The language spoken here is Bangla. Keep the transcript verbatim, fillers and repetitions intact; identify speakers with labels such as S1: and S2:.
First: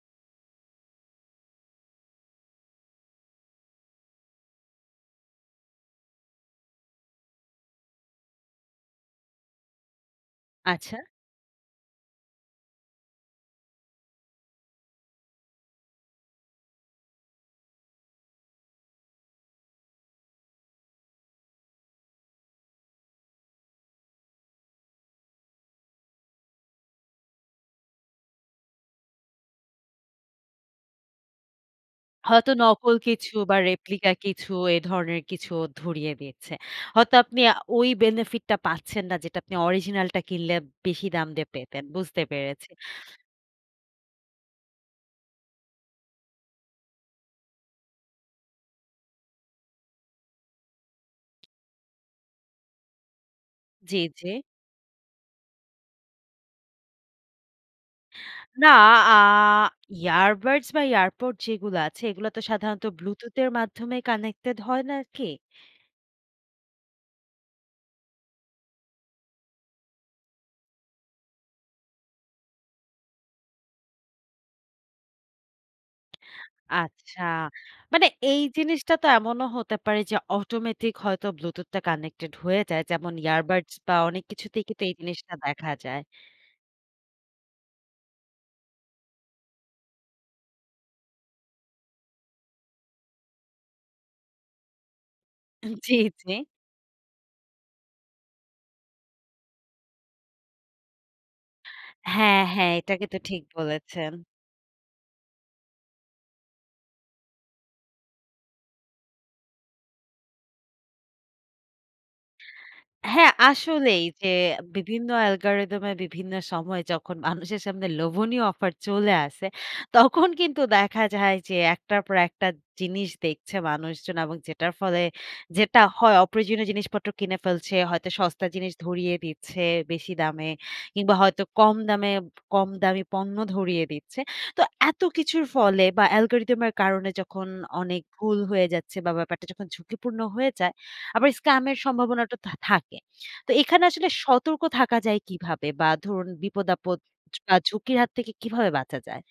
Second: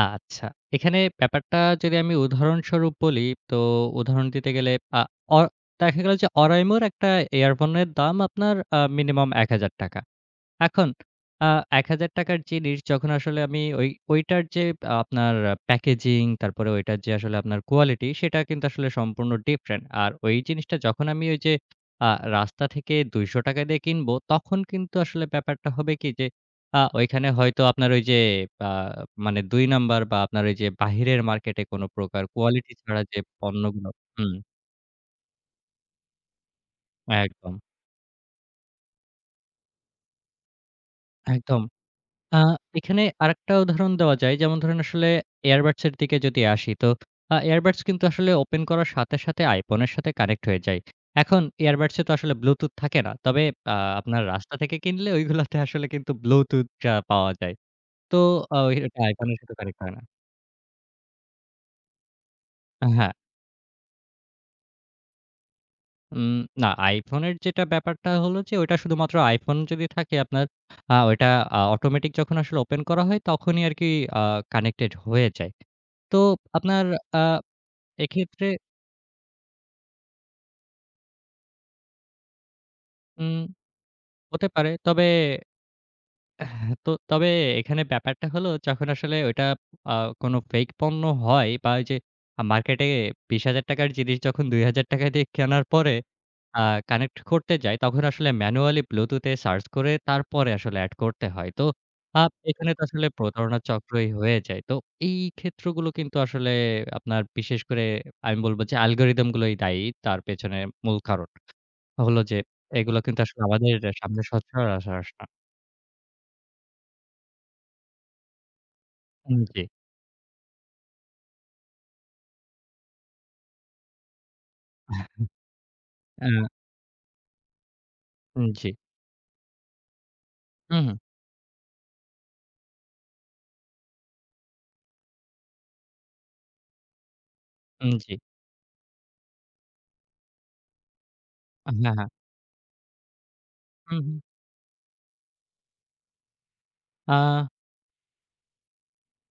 S1: আচ্ছা। এখানে ব্যাপারটা যদি আমি উদাহরণস্বরূপ বলি, তো উদাহরণ দিতে গেলে আ অ দেখা গেল যে, oraimo একটা ইয়ারফোনের দাম আপনার আ মিনিমাম এক হাজার টাকা এখন
S2: আচ্ছা।
S1: আ এক হাজার টাকা র জিনিস যখন আসলে আমি ঐ ঐটার যে, আপনার প্যাকেজিং তারপরে ঐটার যে, আসলে আপনার কোয়ালিটি সেটা কিন্তু আসলে সম্পূর্ণ ডিফারেন্ট। আর ওই জিনিসটা যখন আমি ওই যে। আ রাস্তা থেকে দুইশো টাকা দিয়ে কিনব, তখন কিন্তু আসলে ব্যাপারটা হবে কি যে, আ ওইখানে হয়তো আপনার ওই যে, আ মানে দুই নাম্বার বা আপনার ওই যে, বাহিরের মার্কেটে কোনো প্রকার
S2: হয়তো
S1: কোয়ালিটি
S2: নকল
S1: ছাড়া যে,
S2: কিছু বা
S1: পণ্যগুলো
S2: রেপ্লিকা
S1: হুম।
S2: কিছু এ ধরনের কিছু ধরিয়ে দিচ্ছে। হয়তো আপনি
S1: একদম।
S2: ওই বেনিফিট টা পাচ্ছেন না যেটা আপনি অরিজিনাল টা কিনলে বেশি দাম দিয়ে
S1: একদম।
S2: পেতেন। বুঝতে
S1: আ
S2: পেরেছি।
S1: এখানে আরেকটা উদাহরণ দেওয়া যায়। যেমন ধরুন আসলে এয়ারবাডসের দিকে যদি আসি তো আ এয়ারবাডস কিন্তু আসলে ওপেন করার সাথে, সাথে iPhone এর সাথে কানেক্ট হয়ে যায়। এখন এয়ারবাডসে তো আসলে ব্লুটুথ থাকে না। তবে আ
S2: জি,
S1: আপনার
S2: জি।
S1: রাস্তা থেকে কিনলে ঐগুলোতে আসলে কিন্তু ব্লুটুথ পাওয়া যায়। তো আ
S2: না
S1: ওই
S2: আ
S1: iPhone এর সাথে কানেক্ট হয় না।
S2: এবারডস বা এয়ারপড যেগুলা আছে, এগুলা তো সাধারণত
S1: হ্যাঁ।
S2: ব্লুটুথ এর মাধ্যমে কানেক্টেড হয় নাকি?
S1: উম না iPhone এর যেটা ব্যাপারটা হল যে, ঐটা শুধুমাত্র iPhone যদি থাকে আপনার আ ওইটা আ অটোমেটিক যখন আসলে ওপেন করা হয় তখনই আরকি আ কানেক্টেড হয়ে যায়। তো আপনার আ
S2: আচ্ছা। মানে এই
S1: এক্ষেত্রে
S2: জিনিসটা তো এমনও হতে পারে যে, অটোমেটিক হয়তো ব্লুটুথ টা কানেক্টেড হয়ে যায়। যেমন
S1: হুম,
S2: এবারডস বা অনেক
S1: হতে
S2: কিছুতেই
S1: পারে।
S2: কিন্তু এই
S1: তবে
S2: জিনিসটা দেখা যায়।
S1: এহ তো তবে এখানে ব্যাপারটা হলো যখন আসলে ওইটা আ কোনো ফেক পণ্য হয়, বা ওই যে, মার্কেটে বিশ হাজার টাকা র জিনিস যখন দুই হাজার টাকা দিয়ে কেনার পরে
S2: জি, জি।
S1: আ কানেক্ট করতে যায় তখন আসলে ম্যানুয়ালি ব্লুটুথ এ সার্চ করে তারপরে আসলে এড করতে হয়। তো আ
S2: হ্যাঁ,
S1: এখানে
S2: হ্যাঁ,
S1: তো
S2: এটা
S1: আসলে
S2: কিন্তু ঠিক
S1: প্রতারণা চক্রই
S2: বলেছেন।
S1: হয়ে যায়। তো এই ক্ষেত্রগুলো কিন্তু আসলে আপনার বিশেষ করে আমি বলব যে, অ্যালগরিথম গুলোই দায়ী। তার পেছনে মূল কারণ হল যে, এগুলো কিন্তু
S2: হ্যাঁ,
S1: আসলে আমাদের
S2: আসলেই
S1: সামনে
S2: যে, বিভিন্ন
S1: [unintelligible]
S2: অ্যালগরিথম এ বিভিন্ন সময় যখন মানুষের সামনে লোভনীয় অফার চলে
S1: হুম,
S2: আসে,
S1: জি।
S2: তখন কিন্তু দেখা যায় যে, এক টার পর একটা জিনিস দেখছে মানুষজন এবং যেটার ফলে যেটা হয়
S1: অ্যা
S2: অপ্রয়োজনীয় জিনিসপত্র কিনে ফেলছে, হয়তো
S1: উম
S2: সস্তা
S1: জি।
S2: জিনিস ধরিয়ে দিচ্ছে বেশি দামে
S1: হু, হুম।
S2: কিংবা হয়তো কম দামে কম দামি পণ্য ধরিয়ে দিচ্ছে। তো এত কিছুর ফলে বা অ্যালগরিথম এর কারণে যখন
S1: উম
S2: অনেক
S1: জি।
S2: ভুল হয়ে যাচ্ছে বা ব্যাপারটা যখন ঝুঁকিপূর্ণ হয়ে যায়। আবার স্কাম এর
S1: হ্যাঁ, হ্যাঁ।
S2: সম্ভাবনাটা তো থাকে। তো এখানে
S1: হুম,
S2: আসলে
S1: হুম।
S2: সতর্ক থাকা যায় কিভাবে? বা ধরুন বিপদ-আপদ
S1: আ
S2: বা ঝুঁকির হাত থেকে কিভাবে বাঁচা যায়?